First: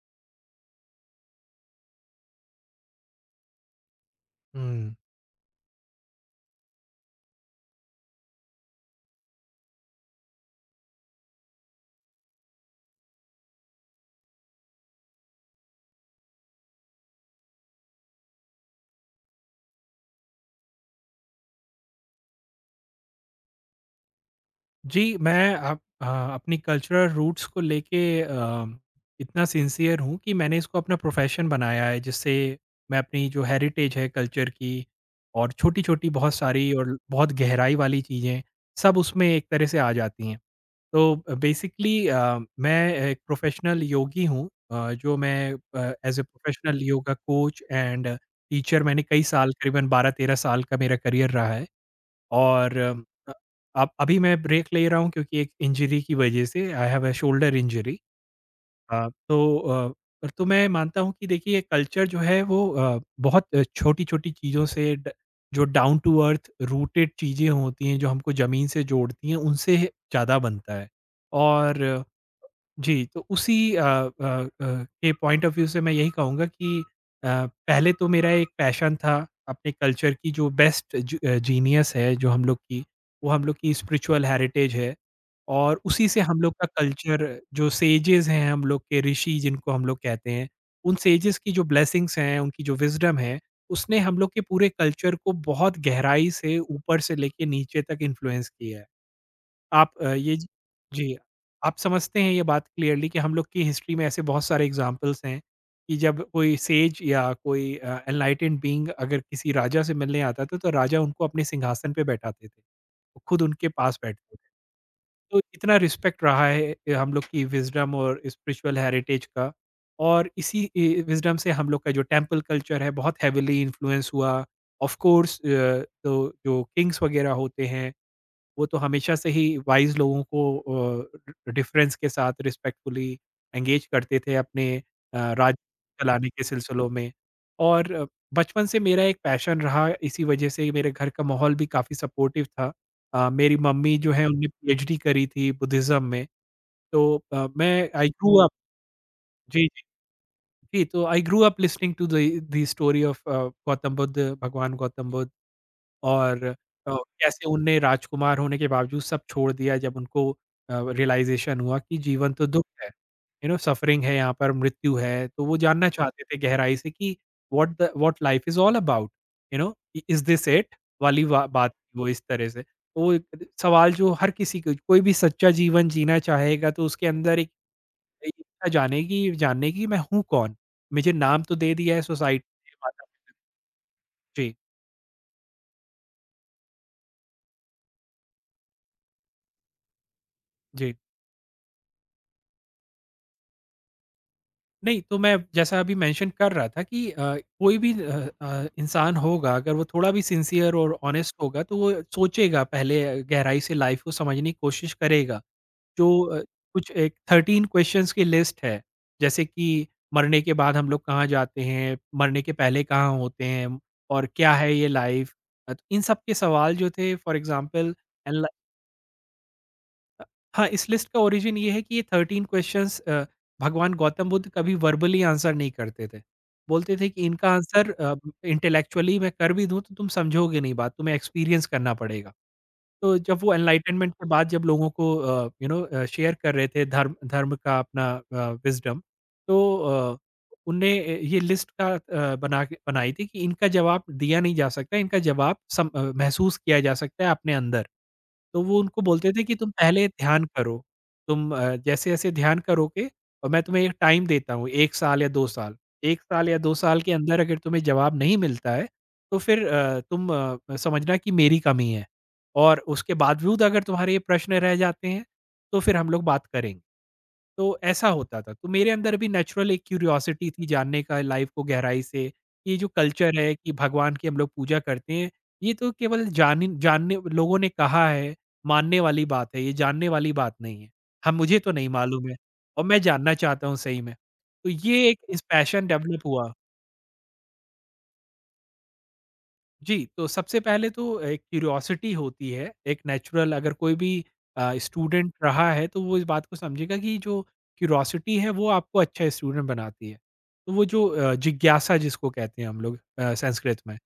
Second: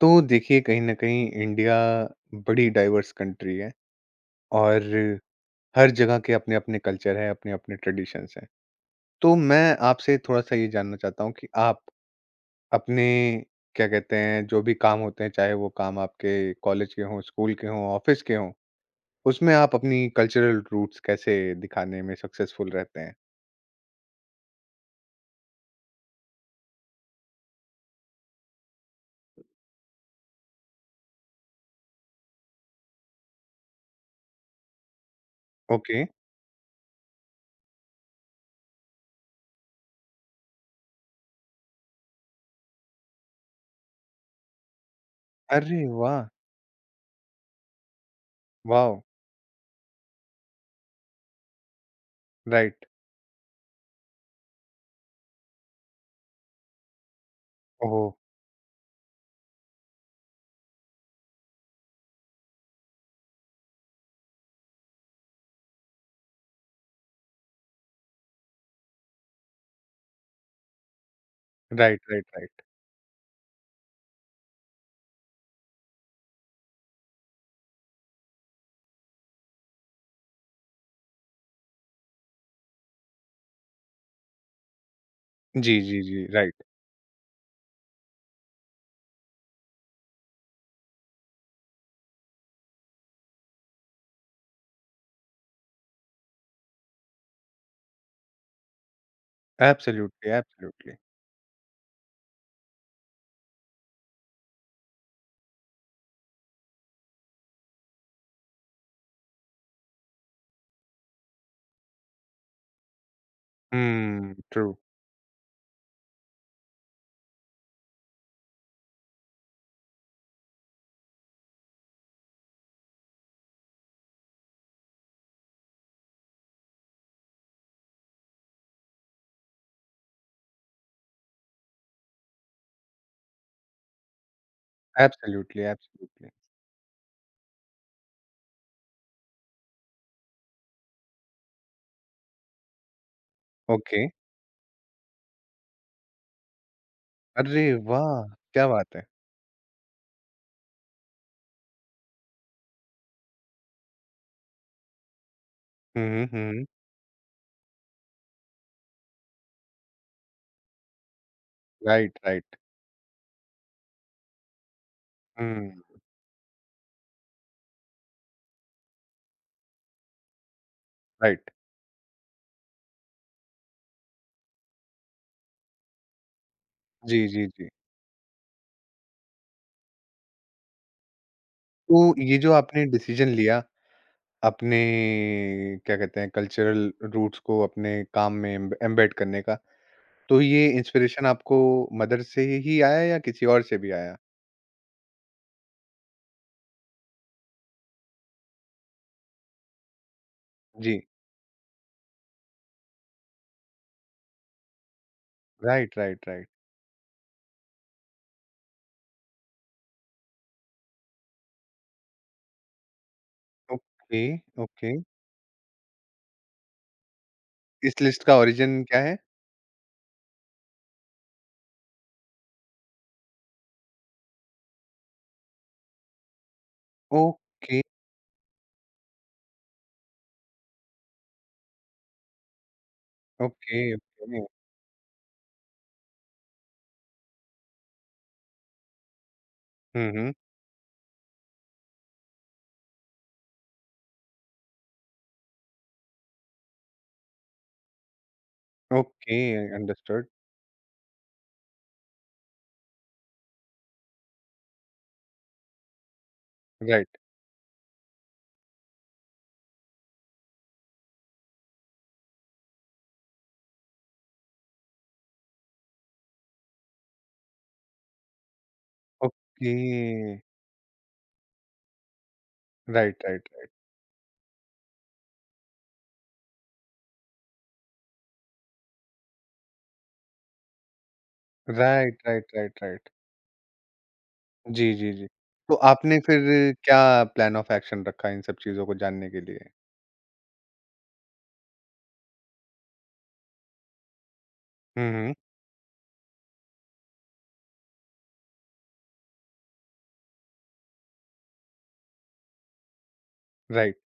तो देखिए, कहीं न कहीं इंडिया बड़ी डाइवर्स कंट्री है और हुँ। हर जगह के अपने-अपने कल्चर हैं, अपने-अपने ट्रेडिशंस हैं। तो मैं आपसे थोड़ा-सा ये जानना चाहता हूँ कि आप अपने, क्या कहते हैं, जो भी काम होते हैं, चाहे वो काम आपके कॉलेज के हों, स्कूल के हों, ऑफिस के हों, उसमें आप अपनी कल्चरल रूट्स कैसे दिखाने में सक्सेसफुल रहते हैं? जी, मैं अपनी कल्चरल रूट्स को लेके इतना सिंसियर हूँ कि मैंने इसको अपना प्रोफ़ेशन बनाया है, जिससे मैं अपनी जो हेरिटेज है कल्चर की और ओके। छोटी-छोटी बहुत सारी और बहुत गहराई वाली चीज़ें, सब उसमें एक तरह से आ जाती हैं। तो बेसिकली मैं एक प्रोफ़ेशनल योगी हूँ, जो मैं अरे एज़ अ वाह! Professional yoga coach and teacher wow! मैंने कई साल, करीबन 12-13 साल का मेरा करियर रहा है। और राइट। अब अभी मैं ब्रेक ले रहा हूँ क्योंकि एक इंजरी की वजह से I have a shoulder injury. Oh! हाँ। तो मैं मानता हूँ कि देखिए कल्चर जो है वो बहुत छोटी-छोटी चीज़ों से ड जो डाउन टू अर्थ रूटेड चीज़ें होती हैं, जो हमको ज़मीन से जोड़ती हैं, उनसे ज़्यादा बनता है। राइट, और राइट, राइट। जी, तो उसी के पॉइंट ऑफ व्यू से मैं यही कहूँगा कि अ, पहले तो मेरा एक पैशन था अपने कल्चर की जो जीनियस है जो हम लोग की, वो हम लोग की स्पिरिचुअल हेरिटेज है और जी, जी, उसी से जी, हम लोग राइट। का कल्चर जो सेजेस हैं हम लोग के ऋषि जिनको हम लोग कहते हैं, उन सेजेस की जो ब्लेसिंग्स हैं, उनकी जो विज़डम है, उसने हम लोग के पूरे कल्चर को बहुत गहराई से ऊपर से लेके नीचे तक इन्फ्लुएंस किया है। आप अ, एब्सोल्युटली, ये ज एब्सोल्युटली। जी, आप समझते हैं ये बात क्लियरली कि हम लोग की हिस्ट्री में ऐसे बहुत सारे एग्ज़ाम्पल्स हैं, कि जब कोई सेज या कोई एनलाइटेंड बीइंग अगर किसी राजा से मिलने आता था, तो राजा उनको अपने सिंहासन पे बैठाते थे। वो खुद उनके पास हुँ, बैठते थे। ट्रू। तो इतना रिस्पेक्ट रहा है हम लोग की विज़डम और स्पिरिचुअल हेरिटेज का और इसी ए विज़डम से हम लोग का जो टेंपल कल्चर है, बहुत हेवीली इन्फ्लुएंस हुआ। ऑफ कोर्स तो जो किंग्स वगैरह होते हैं वो तो हमेशा से ही वाइज़ लोगों को डि डिफ़रेंस के साथ रिस्पेक्टफुली एंगेज करते थे अपने राज्य एब्सोल्युटली, चलाने एब्सोल्युटली। के सिलसिलों में। और बचपन से मेरा एक पैशन रहा, इसी वजह से मेरे घर का माहौल भी काफ़ी सपोर्टिव था। मेरी मम्मी ओके। जो है उन्होंने पीएचडी करी थी बुद्धिज़्म में, तो अरे मैं आई वाह! Grew up. क्या बात है। जी, जी। जी, तो I grew up listening to the the story of Gautam Buddha, भगवान गौतम बुद्ध। हुँ, हुँ, और अ, हुँ। कैसे उनने राजकुमार होने के बावजूद सब छोड़ दिया जब उनको रियलाइज़ेशन हुआ कि राइट, जीवन तो राइट। दुःख है, यू नो सफ़रिंग है यहाँ पर, मृत्यु है। तो वो हुँ, जानना चाहते थे गहराई से कि what life is all about, you know इ इज़ दिस इट? वाली वा राइट। बात थी वो इस तरह से। तो वो एक सवाल जो हर किसी को कोई भी सच्चा जीवन जीना चाहेगा तो उसके जी, अंदर जी, एक जी। एक इच्छा जानेगी जानने की, मैं हूँ कौन? मुझे नाम तो दे दिया है तो ये सोसाइटी जो ने आपने माता डिसीजन लिया जी, अपने, क्या कहते हैं, कल्चरल रूट्स को अपने काम में एम एम्बेड करने का, तो ये जी। इंस्पिरेशन आपको मदर से ही आया या किसी और से भी आया? नहीं, तो मैं जैसा अभी मेंशन कर रहा था कि कोई भी इंसान होगा अगर वो थोड़ा भी सिंसियर और जी। ऑनेस्ट होगा तो वो सोचेगा, पहले गहराई से लाइफ़ को समझने की कोशिश करेगा। राइट, जो राइट, राइट। कुछ एक 13 क्वेश्चंस की लिस्ट है, जैसे कि मरने के बाद हम लोग कहाँ जाते हैं? मरने के पहले कहाँ होते हैं? ओके, और क्या है ये ओके। लाइफ़? तो इन सब के सवाल जो थे फॉर एग्ज़ाम्पल इस लिस्ट का एल ओरिजिन क्या है? हाँ, इस लिस्ट का ओरिजिन ये है कि ये 13 क्वेश्चंस भगवान गौतम बुद्ध कभी वर्बली आंसर नहीं करते थे। बोलते थे कि इनका ओके, आंसर इंटेलेक्चुअली मैं कर भी दूँ तो तुम समझोगे नहीं बात, तुम्हें एक्सपीरियंस करना पड़ेगा। तो जब वो ओके, एनलाइटनमेंट के ओके। बाद जब लोगों को शेयर कर रहे थे धर्म, का अपना विजडम, तो हुँ, हुँ। उनने ये लिस्ट बनाई थी कि इनका जवाब दिया नहीं जा सकता, इनका जवाब महसूस किया जा सकता है अपने अंदर। तो वो उनको बोलते ओके, थे कि तुम पहले अंडरस्टूड। ध्यान करो। तुम जैसे जैसे ध्यान करोगे और मैं तुम्हें एक टाइम देता हूँ, एक साल या दो साल। एक साल या दो साल के राइट। अंदर अगर तुम्हें जवाब नहीं मिलता है तो फिर तुम समझना कि मेरी कमी है, और उसके बावजूद अगर तुम्हारे ये प्रश्न रह जाते हैं, तो फिर हम लोग बात करेंगे। तो ऐसा होता था। तो मेरे अंदर भी नेचुरल ओके, एक क्यूरियोसिटी थी जानने का लाइफ़ को गहराई से। कि ये जो राइट, कल्चर राइट, है राइट, कि भगवान की हम लोग पूजा करते हैं, ये तो केवल जानी जानने लोगों ने कहा है, मानने वाली बात है, ये जानने वाली बात नहीं है। हम मुझे तो नहीं राइट, मालूम है राइट, राइट, और मैं राइट। जानना चाहता हूँ सही में। तो जी, ये जी, एक जी। इस तो पैशन आपने डेवलप फिर हुआ। क्या प्लान ऑफ एक्शन रखा इन सब चीजों को जानने के लिए? जी, तो सबसे पहले तो एक क्यूरियोसिटी होती है, एक नेचुरल, अगर कोई भी हम्म, स्टूडेंट हम्म। रहा है तो वो इस बात को समझेगा कि जो क्यूरियोसिटी है वो आपको अच्छा स्टूडेंट बनाती है। तो वो जो जिज्ञासा जिसको कहते हैं हम लोग संस्कृत राइट। में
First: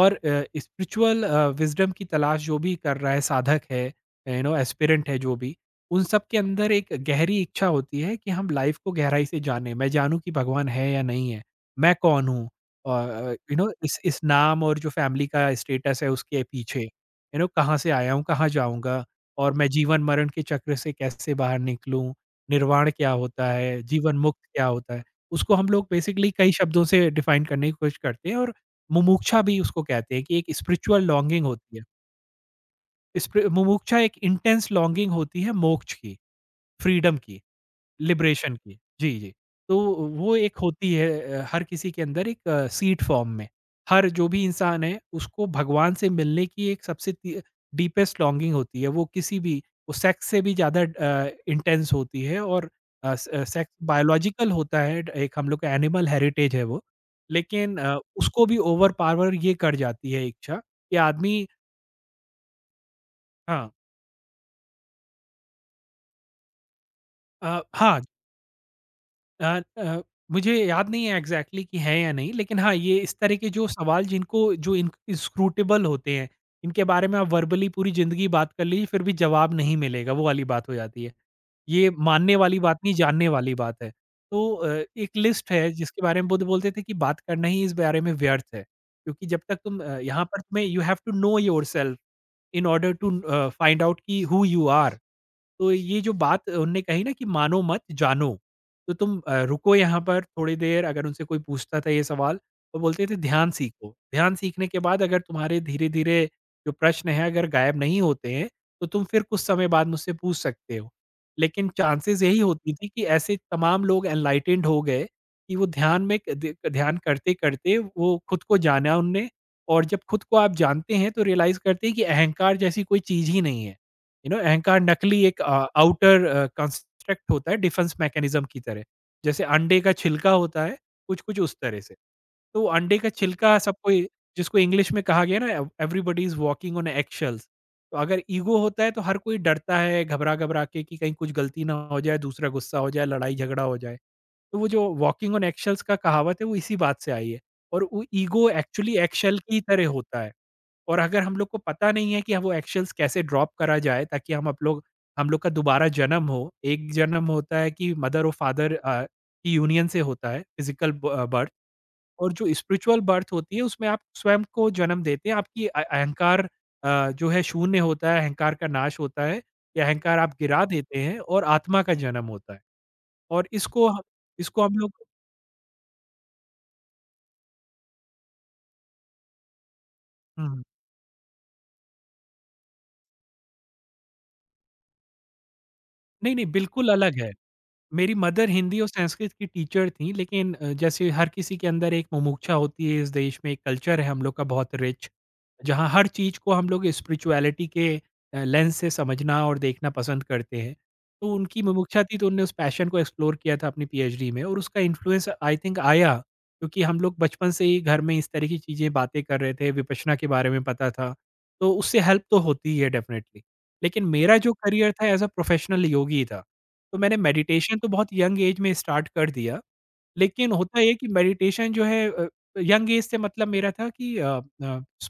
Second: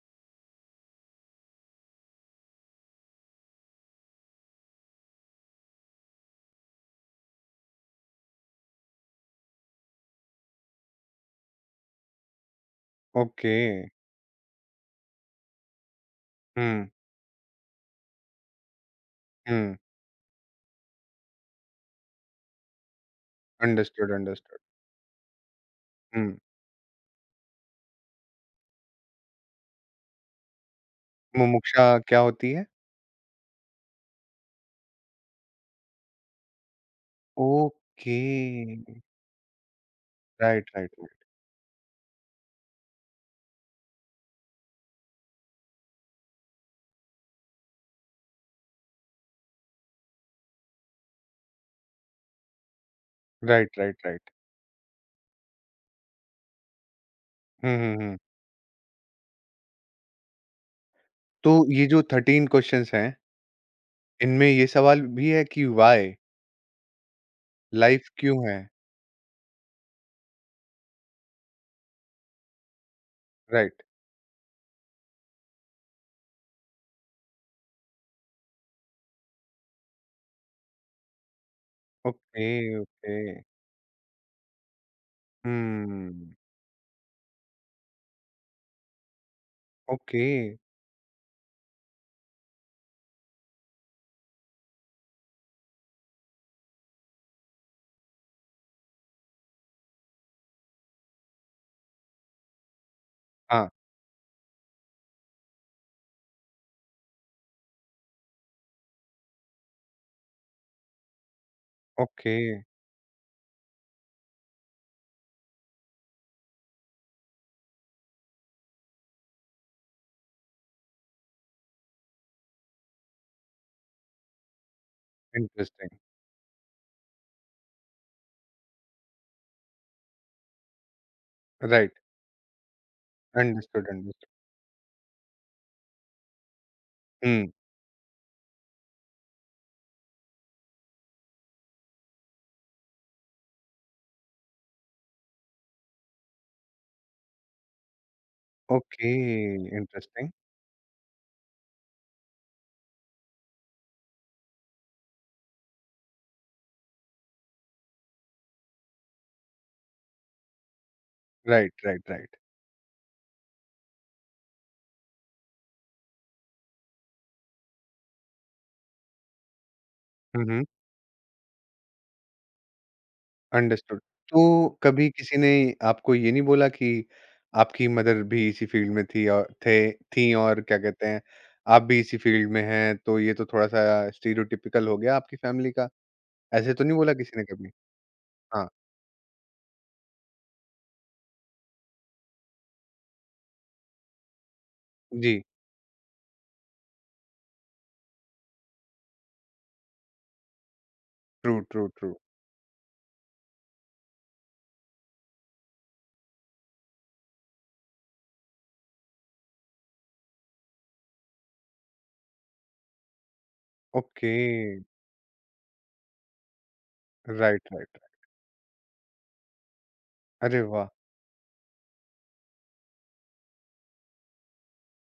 और स्पिरिचुअल विज़डम की तलाश जो भी कर रहा है साधक है, यू नो एस्पिरेंट है जो भी, उन सब के अंदर एक गहरी इच्छा होती है कि हम लाइफ़ को गहराई से जानें, मैं जानूँ कि भगवान है या नहीं है? मैं कौन हूँ? ओके। यू नो इस नाम और जो फैमिली का स्टेटस है उसके पीछे, हम्म, यू नो कहाँ से आया हूँ, कहाँ जाऊँगा, और मैं हम्म। जीवन-मरण के चक्र से कैसे बाहर निकलूँ, निर्वाण क्या होता है, अंडरस्टूड, जीवन मुक्त अंडरस्टूड। क्या होता है? उसको हम लोग बेसिकली हम्म। कई शब्दों से डिफाइन करने की कोशिश करते हैं और मुमुक्षा भी उसको कहते हैं कि एक स्पिरिचुअल लॉन्गिंग होती है। मुमुक्षा क्या होती है? स्पि मुमुक्षा एक इंटेंस लॉन्गिंग होती है मोक्ष की, फ्रीडम की, ओके। लिबरेशन की। जी, जी। तो वो एक राइट, राइट, होती है हर किसी के अंदर एक सीड फॉर्म में। हर जो भी इंसान है उसको भगवान से मिलने की एक सबसे ती डीपेस्ट लॉन्गिंग होती है। वो सेक्स से भी ज़्यादा इंटेंस होती है और अ, स sex right, right, right. Biological होता है, एक हम लोग का एनिमल हेरिटेज है वो। लेकिन हम्म, हम्म, उसको भी ओवर पावर ये कर जाती है इच्छा कि आदमी। तो ये जो 13 क्वेश्चंस हैं, हाँ। इनमें ये सवाल भी है कि वाई, हाँ। लाइफ क्यों है? अ अ, मुझे याद नहीं है एग्जैक्टली exactly कि है या नहीं, लेकिन हाँ, ये इस तरह के जो राइट। सवाल जिनको जो इन इंस्क्रूटेबल होते हैं, इनके बारे में आप वर्बली पूरी ज़िंदगी बात कर लीजिए फिर भी जवाब नहीं मिलेगा, वो वाली बात हो जाती है। ये मानने ओके। वाली बात नहीं, ओके। जानने वाली बात है। तो एक लिस्ट है जिसके बारे में हम्म। बुद्ध बोलते थे कि बात करना ही इस बारे में व्यर्थ है, क्योंकि जब तक तुम यहाँ ओके। पर तुम्हें you have to know yourself in order to find out कि हू यू आर। तो ये जो बात उनने कही ना कि मानो मत, जानो, तो तुम रुको यहाँ पर थोड़ी देर। अगर उनसे कोई पूछता था ये सवाल, वो बोलते थे ध्यान हाँ, सीखो। ध्यान सीखने के बाद अगर तुम्हारे धीरे-धीरे जो प्रश्न हैं अगर गायब नहीं होते हैं, तो तुम फिर कुछ समय बाद मुझसे पूछ सकते हो। लेकिन चांसेज़ ओके। यही होती थी कि ऐसे तमाम लोग एनलाइटेंड हो गए कि वो ध्यान में क ध ध्यान करते-करते वो खुद को जाना उनने, और जब खुद को आप जानते हैं तो रियलाइज़ करते हैं कि अहंकार जैसी कोई चीज़ ही नहीं है। यू नो अहंकार नकली एक इंटरेस्टिंग। आउटर कंस्ट्रक्ट होता है, डिफेंस मैकेनिज्म की तरह। जैसे अंडे का छिलका होता है, कुछ-कुछ उस तरह से। राइट। तो अंडे का छिलका अंडरस्टूड, अंडरस्टूड। जिसको इंग्लिश में कहा गया ना, everybody is walking on eggshells. हम्म। तो अगर ईगो होता है तो हर कोई डरता है घबरा-घबरा के कि कहीं कुछ गलती ना हो जाए, दूसरा गुस्सा हो जाए, लड़ाई झगड़ा हो जाए। तो वो जो वॉकिंग ऑन एक्शेल्स का कहावत है वो इसी बात से आई है। और वो ईगो एक्चुअली ओके। एक्शेल की तरह होता इंटरेस्टिंग। है। और अगर हम लोग को पता नहीं है कि वो एक्शंस कैसे ड्रॉप करा जाए ताकि हम लोग का दोबारा जन्म हो। एक जन्म होता है कि मदर और फादर की यूनियन से होता है फिज़िकल बर्थ, राइट, राइट, और राइट। जो स्पिरिचुअल बर्थ होती है उसमें आप स्वयं को जन्म देते हैं। आपकी अहंकार जो है शून्य होता है, अहंकार का नाश होता है या अहंकार आप गिरा हम्म। देते हैं और आत्मा का जन्म होता है। और अंडरस्टूड। तो इसको हम लोग। कभी किसी ने आपको ये नहीं बोला कि आपकी मदर भी इसी फील्ड में थी हुँ, और, हुँ। क्या कहते हैं, आप भी इसी फील्ड में हैं तो ये तो थोड़ा सा स्टीरियोटिपिकल हो गया आपकी फैमिली का? नहीं, नहीं ऐसे तो बिल्कुल नहीं बोला अलग है। किसी ने कभी? मेरी मदर हाँ। हिंदी और संस्कृत की टीचर थी, लेकिन जैसे हर किसी के अंदर एक मुमुक्षा होती है इस देश में, एक कल्चर है हम लोग का बहुत रिच, जी। जहाँ हर चीज़ को हम लोग स्पिरिचुअलिटी के लेंस से समझना और देखना पसंद करते हैं। तो ट्रू, उनकी ट्रू, मुमुक्षा ट्रू। थी तो उन्होंने उस पैशन को एक्सप्लोर किया था अपनी पीएचडी में और उसका इन्फ्लुएंस आई थिंक आया क्योंकि हम लोग बचपन से ही घर में इस तरह की चीज़ें बातें कर रहे थे, विपश्यना के बारे में पता था। तो उससे हेल्प तो होती ही है डेफ़िनेटली। लेकिन ओके। मेरा जो करियर था एज़ अ प्रोफ़ेशनल योगी था। तो मैंने राइट, मेडिटेशन तो राइट। बहुत यंग एज में स्टार्ट कर दिया। लेकिन अरे होता ये वाह! है कि मेडिटेशन जो है। यंग एज से मतलब मेरा था कि अ,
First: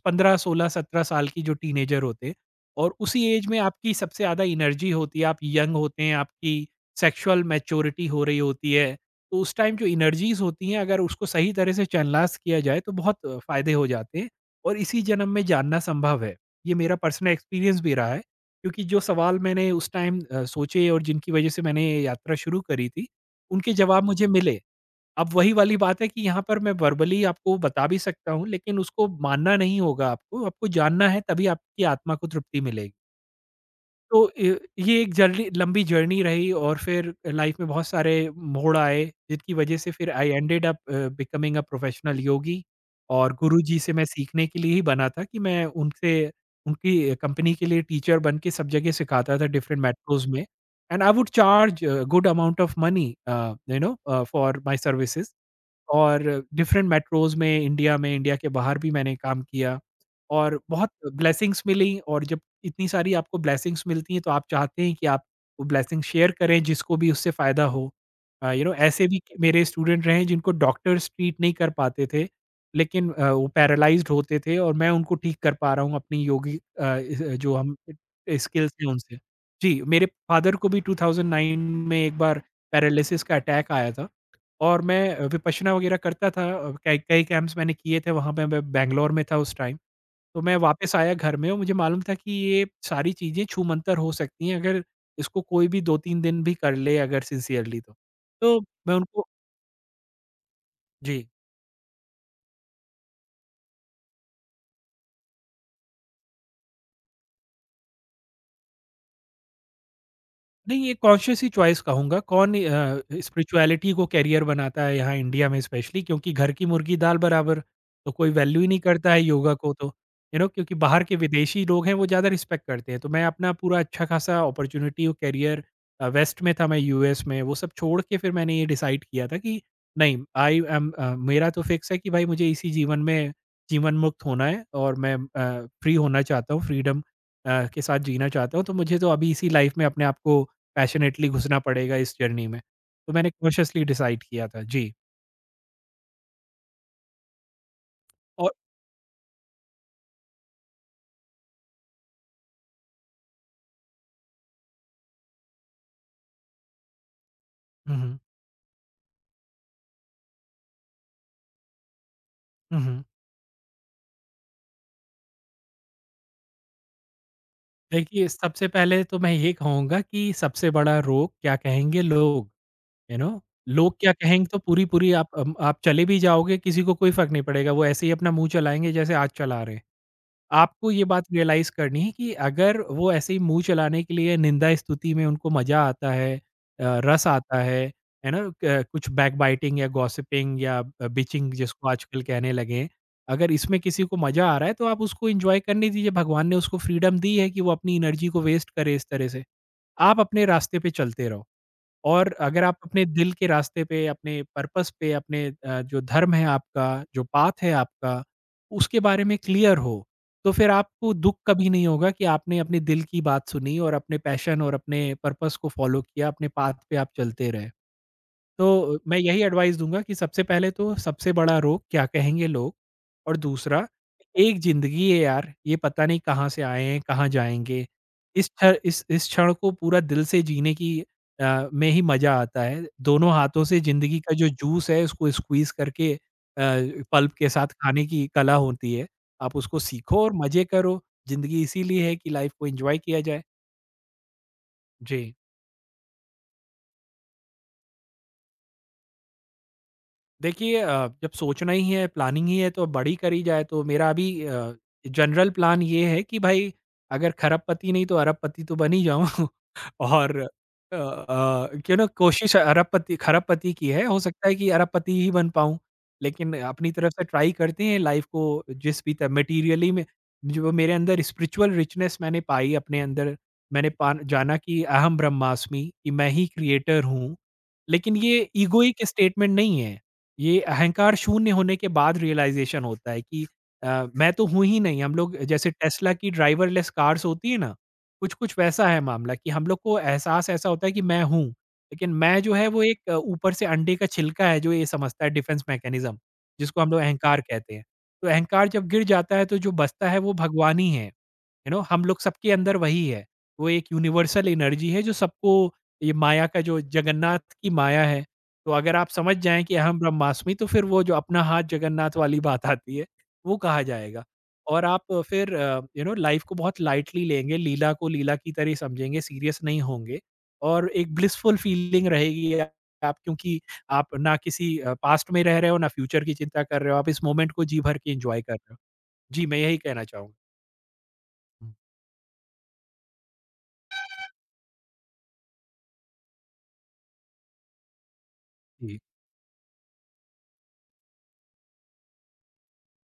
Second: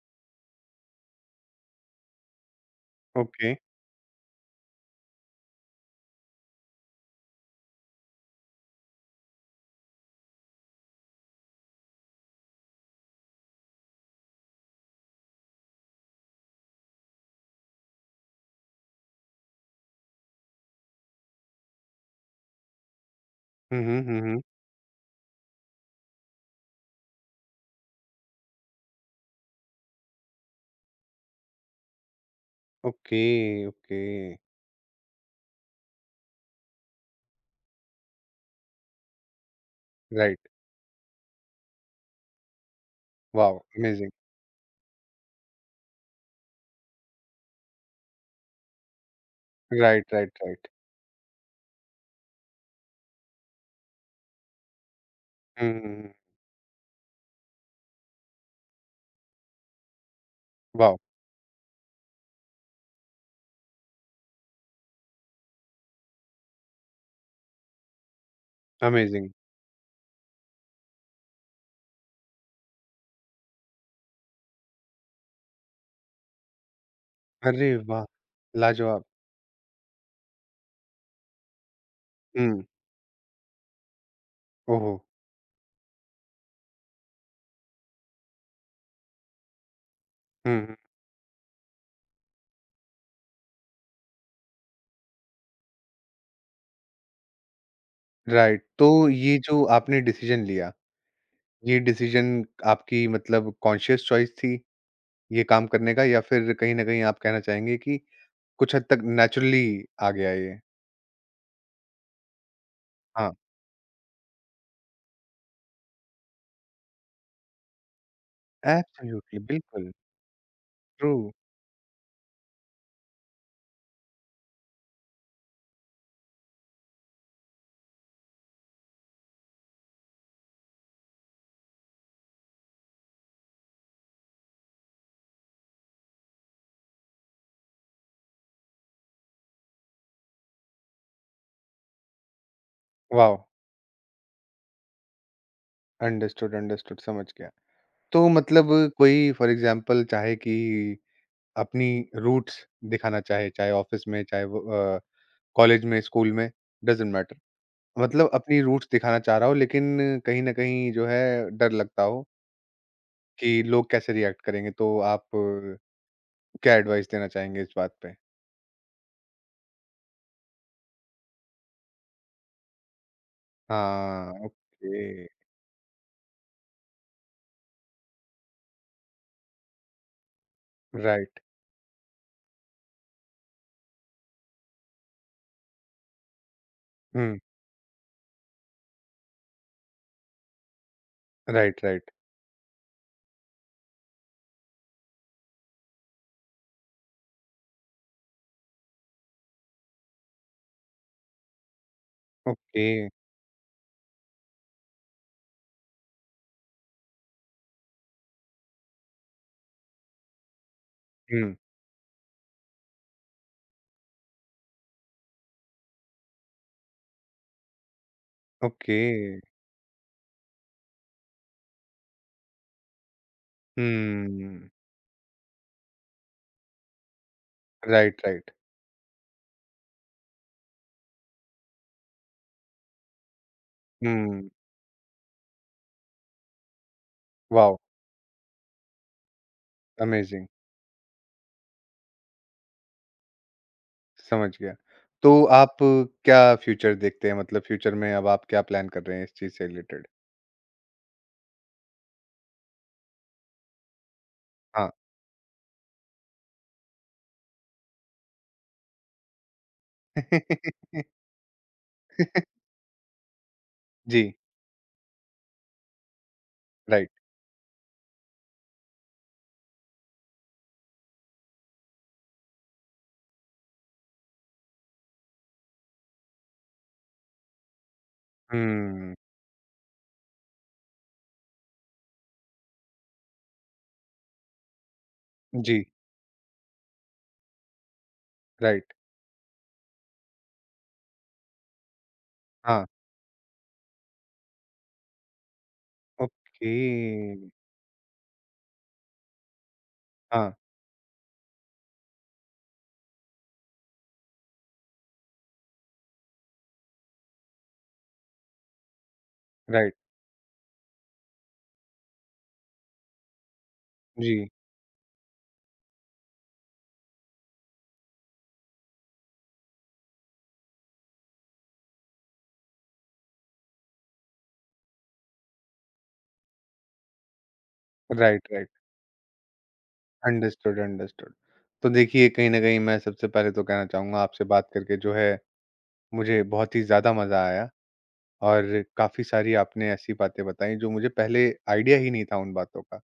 15, 16, 17 साल की जो टीनेजर होते और उसी एज ओके। में आपकी सबसे ज़्यादा एनर्जी होती है, आप यंग होते हैं, आपकी सेक्सुअल मैच्योरिटी हो रही होती है। तो उस टाइम जो एनर्जीज़ होती हैं अगर उसको सही तरह से चैनलाइज़ किया जाए तो बहुत फ़ायदे हो जाते हैं और इसी जन्म में जानना संभव है। ये मेरा पर्सनल एक्सपीरियंस भी रहा है क्योंकि जो सवाल मैंने उस टाइम सोचे और जिनकी वजह से मैंने ये यात्रा शुरू करी थी, उनके हम्म, हम्म, जवाब हम्म, मुझे मिले। अब वही वाली बात है कि यहाँ पर मैं वर्बली आपको बता भी सकता हूँ, लेकिन उसको मानना नहीं होगा आपको, आपको जानना है तभी आपकी आत्मा को तृप्ति मिलेगी। Okay, okay. तो ये एक जर्नी लंबी जर्नी रही और फिर लाइफ में बहुत सारे मोड़ आए, जिनकी वजह से फिर I right. Ended up becoming a professional yogi और वाव! गुरुजी से मैं अमेजिंग! सीखने के लिए ही बना था कि मैं उनसे उनकी कंपनी के लिए टीचर बन के सब जगह सिखाता था डिफरेंट राइट, मेट्रोज़ राइट, में right. And I would charge good amount of money you know for my services. हुँ, हुँ, हुँ। और डिफरेंट मेट्रोज़ में, इंडिया के बाहर भी मैंने काम किया और बहुत वाव! ब्लेसिंग्स मिली और जब इतनी सारी आपको ब्लेसिंग्स मिलती हैं, तो आप चाहते हैं कि आप वो ब्लेसिंग शेयर करें जिसको भी उससे फ़ायदा हो। यू नो ऐसे भी अमेजिंग! मेरे स्टूडेंट रहे हैं जिनको डॉक्टर्स ट्रीट नहीं कर पाते थे, लेकिन वो पैरालाइज़्ड होते थे और मैं उनको ठीक कर पा रहा हूँ अपनी योगी अ, इ जो अरे हम वाह! स्किल्स हैं लाजवाब! उनसे। जी, मेरे फादर को भी 2009 में एक बार हुँ। पैरालिसिस का अटैक आया था। और ओहो! मैं विपश्यना वगैरह करता था कई कई कैंप्स मैंने किए थे वहाँ पे मैं बैंगलोर में था उस टाइम। तो मैं हुँ, हुँ। वापस आया घर में और मुझे मालूम था कि ये सारी चीज़ें छूमंतर हो सकती हैं अगर इसको कोई भी 2-3 दिन भी कर ले अगर सिंसियरली तो। तो राइट। तो मैं उनको ये जो आपने डिसीजन लिया, जी। ये डिसीजन आपकी मतलब कॉन्शियस चॉइस थी, ये काम करने का, या फिर कहीं न कहीं आप कहना चाहेंगे कि कुछ हद तक नेचुरली आ गया ये? नहीं, ये कॉन्शियस ही चॉइस कहूँगा, कौन हाँ, स्पिरिचुअलिटी को करियर बनाता है यहाँ इंडिया में स्पेशली क्योंकि घर की मुर्गी दाल बराबर, तो कोई वैल्यू ही नहीं करता है एब्सोल्युटली, योगा को तो, बिल्कुल। यू नो क्योंकि बाहर ट्रू। के विदेशी लोग हैं वो ज़्यादा रिस्पेक्ट करते हैं। तो मैं अपना पूरा अच्छा खासा अपॉर्च्युनिटी और करियर वेस्ट में था, मैं यूएस में, वो सब छोड़ के फिर मैंने ये डिसाइड किया था कि नहीं आई एम मेरा तो फिक्स है कि भाई मुझे इसी जीवन में जीवन मुक्त होना है और मैं फ्री होना चाहता हूँ, फ्रीडम के साथ जीना चाहता हूँ। तो मुझे तो अभी इसी लाइफ में अपने आप को पैशनेटली घुसना पड़ेगा इस जर्नी में। तो मैंने वाव! कॉन्शियसली डिसाइड किया था। जी, अंडरस्टूड, अंडरस्टूड, समझ गया। तो और मतलब कोई फॉर एग्ज़ाम्पल चाहे कि अपनी रूट्स दिखाना चाहे, चाहे ऑफ़िस में, चाहे वो अ, कॉलेज में, स्कूल में, डज़न्ट मैटर। हुँ, हुँ। मतलब अपनी रूट्स दिखाना चाह रहा हो लेकिन कहीं न कहीं जो है डर लगता हो हुँ, हुँ। कि लोग कैसे रिएक्ट करेंगे, तो आप, क्या एडवाइस देना चाहेंगे इस बात पे? देखिए, सबसे पहले तो मैं ये कहूँगा कि सबसे बड़ा रोग क्या कहेंगे लोग, यू नो? लोग क्या हाँ, कहेंगे तो पूरी-पूरी ओके। आप आप चले भी जाओगे, किसी को कोई फ़र्क नहीं पड़ेगा। वो ऐसे ही अपना मुँह चलाएँगे जैसे आज चला रहे हैं। आपको ये बात राइट। रियलाइज़ करनी है कि अगर वो ऐसे ही मुँह चलाने के लिए निंदा स्तुति में उनको मज़ा आता है रस हुँ। आता है ना? क कुछ बैकबाइटिंग या गॉसिपिंग या बिचिंग राइट, जिसको राइट। आजकल कहने लगे हैं। अगर इसमें किसी को मज़ा आ रहा है तो आप उसको एन्जॉय करने दीजिए, भगवान ने उसको फ्रीडम दी है कि वो अपनी एनर्जी को वेस्ट करे इस तरह से। आप अपने रास्ते पे चलते रहो। और अगर आप ओके। अपने दिल के रास्ते पे, अपने पर्पस पे, अपने जो धर्म है आपका, जो पाथ है आपका, उसके बारे में क्लियर हो, तो फिर आपको दुःख हुँ। कभी नहीं होगा कि आपने अपने दिल की बात सुनी और अपने पैशन और अपने पर्पस को फ़ॉलो किया, अपने पाथ पे आप चलते रहे। तो ओके। मैं यही एडवाइस दूँगा कि सबसे पहले तो सबसे बड़ा रोग क्या कहेंगे लोग और दूसरा एक हुँ। ज़िंदगी है यार, ये पता नहीं कहाँ से आए हैं, कहाँ जाएँगे। राइट, इस राइट। क्ष इस इस क्षण को पूरा दिल से जीने की में ही मज़ा आता है। दोनों हाथों से ज़िंदगी का जो हुँ। जूस है उसको स्क्वीज़ करके पल्प के साथ वॉव! खाने की कला होती है। आप उसको सीखो और अमेज़िंग। मज़े करो। ज़िंदगी इसीलिए है कि लाइफ़ को एन्जॉय किया जाए। समझ गया। तो जी। आप क्या फ्यूचर देखते हैं? मतलब फ्यूचर में अब आप क्या प्लान कर रहे हैं इस चीज़ से रिलेटेड? देखिए जब सोचना ही है, प्लानिंग ही है तो बड़ी करी जाए तो मेरा अभी हाँ। जनरल प्लान ये है कि भाई अगर खरबपति नहीं तो अरबपति तो बन ही जाऊँ और क्यों ना कोशिश अरबपति खरबपति की है, हो जी। सकता है कि अरबपति ही बन पाऊँ। लेकिन अपनी राइट। तरफ से ट्राई करते हैं लाइफ़ को जिस भी तरह मटेरियली में जो मेरे अंदर स्पिरिचुअल रिचनेस मैंने पाई अपने अंदर, मैंने पान जाना कि अहम ब्रह्मास्मि कि मैं ही क्रिएटर हूँ। लेकिन ये ईगोइक हुँ। स्टेटमेंट नहीं है। ये अहंकार शून्य होने के बाद रियलाइज़ेशन होता है कि मैं तो हूँ ही नहीं। हम लोग जैसे जी। टेस्ला की ड्राइवरलेस कार्स होती है ना, कुछ-कुछ वैसा राइट। है मामला कि हम लोग को एहसास ऐसा होता है कि मैं हूँ, लेकिन मैं जो है वो हाँ, एक ऊपर से अंडे का छिलका है जो ये समझता है डिफेंस मैकेनिज़्म, ओके। जिसको हम लोग अहंकार कहते हैं। तो अहंकार जब गिर जाता है तो जो बचता है वो हाँ। भगवान ही है। यू नो हम लोग सबके अंदर वही है, वो एक यूनिवर्सल एनर्जी है जो सबको ये माया का जो जगन्नाथ की माया है, तो अगर आप समझ जाएं कि राइट। अहम ब्रह्मास्मि तो फिर वो जो अपना हाथ जगन्नाथ वाली बात आती है वो कहा जाएगा। जी। और आप फिर यू नो लाइफ को बहुत लाइटली लेंगे, लीला को लीला की तरह समझेंगे, सीरियस नहीं होंगे और एक ब्लिसफुल फीलिंग रहेगी। आप क्योंकि आप ना किसी पास्ट में रह रहे हो ना फ्यूचर की चिंता कर रहे हो, आप इस मोमेंट को जी भर के एंजॉय राइट, कर राइट। रहे हो। जी मैं यही कहना चाहूंगा। Understood, understood. हम्म, तो देखिए, कहीं न कहीं मैं सबसे पहले तो कहना चाहूँगा, आपसे बात करके जो है, मुझे बहुत ही ज़्यादा मज़ा आया और जी। काफ़ी सारी आपने ऐसी बातें बताई जो मुझे पहले आइडिया ही नहीं था उन बातों का।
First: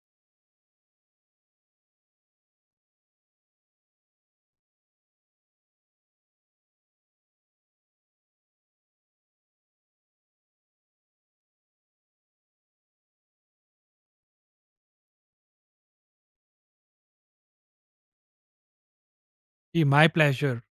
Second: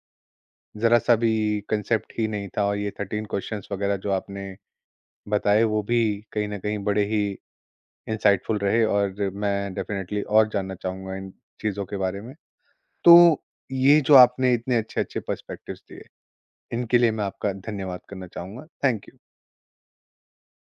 जरा सा भी कंसेप्ट ही नहीं था, और ये 13 क्वेश्चंस वगैरह जो आपने बताए वो भी कहीं ना कहीं बड़े ही इंसाइटफुल रहे, और मैं डेफिनेटली और जानना चाहूंगा इन चीजों के बारे में। तो ये जो आपने इतने अच्छे अच्छे पर्सपेक्टिव्स दिए, इनके लिए मैं आपका धन्यवाद करना चाहूंगा। Thank you. Yeah, my pleasure।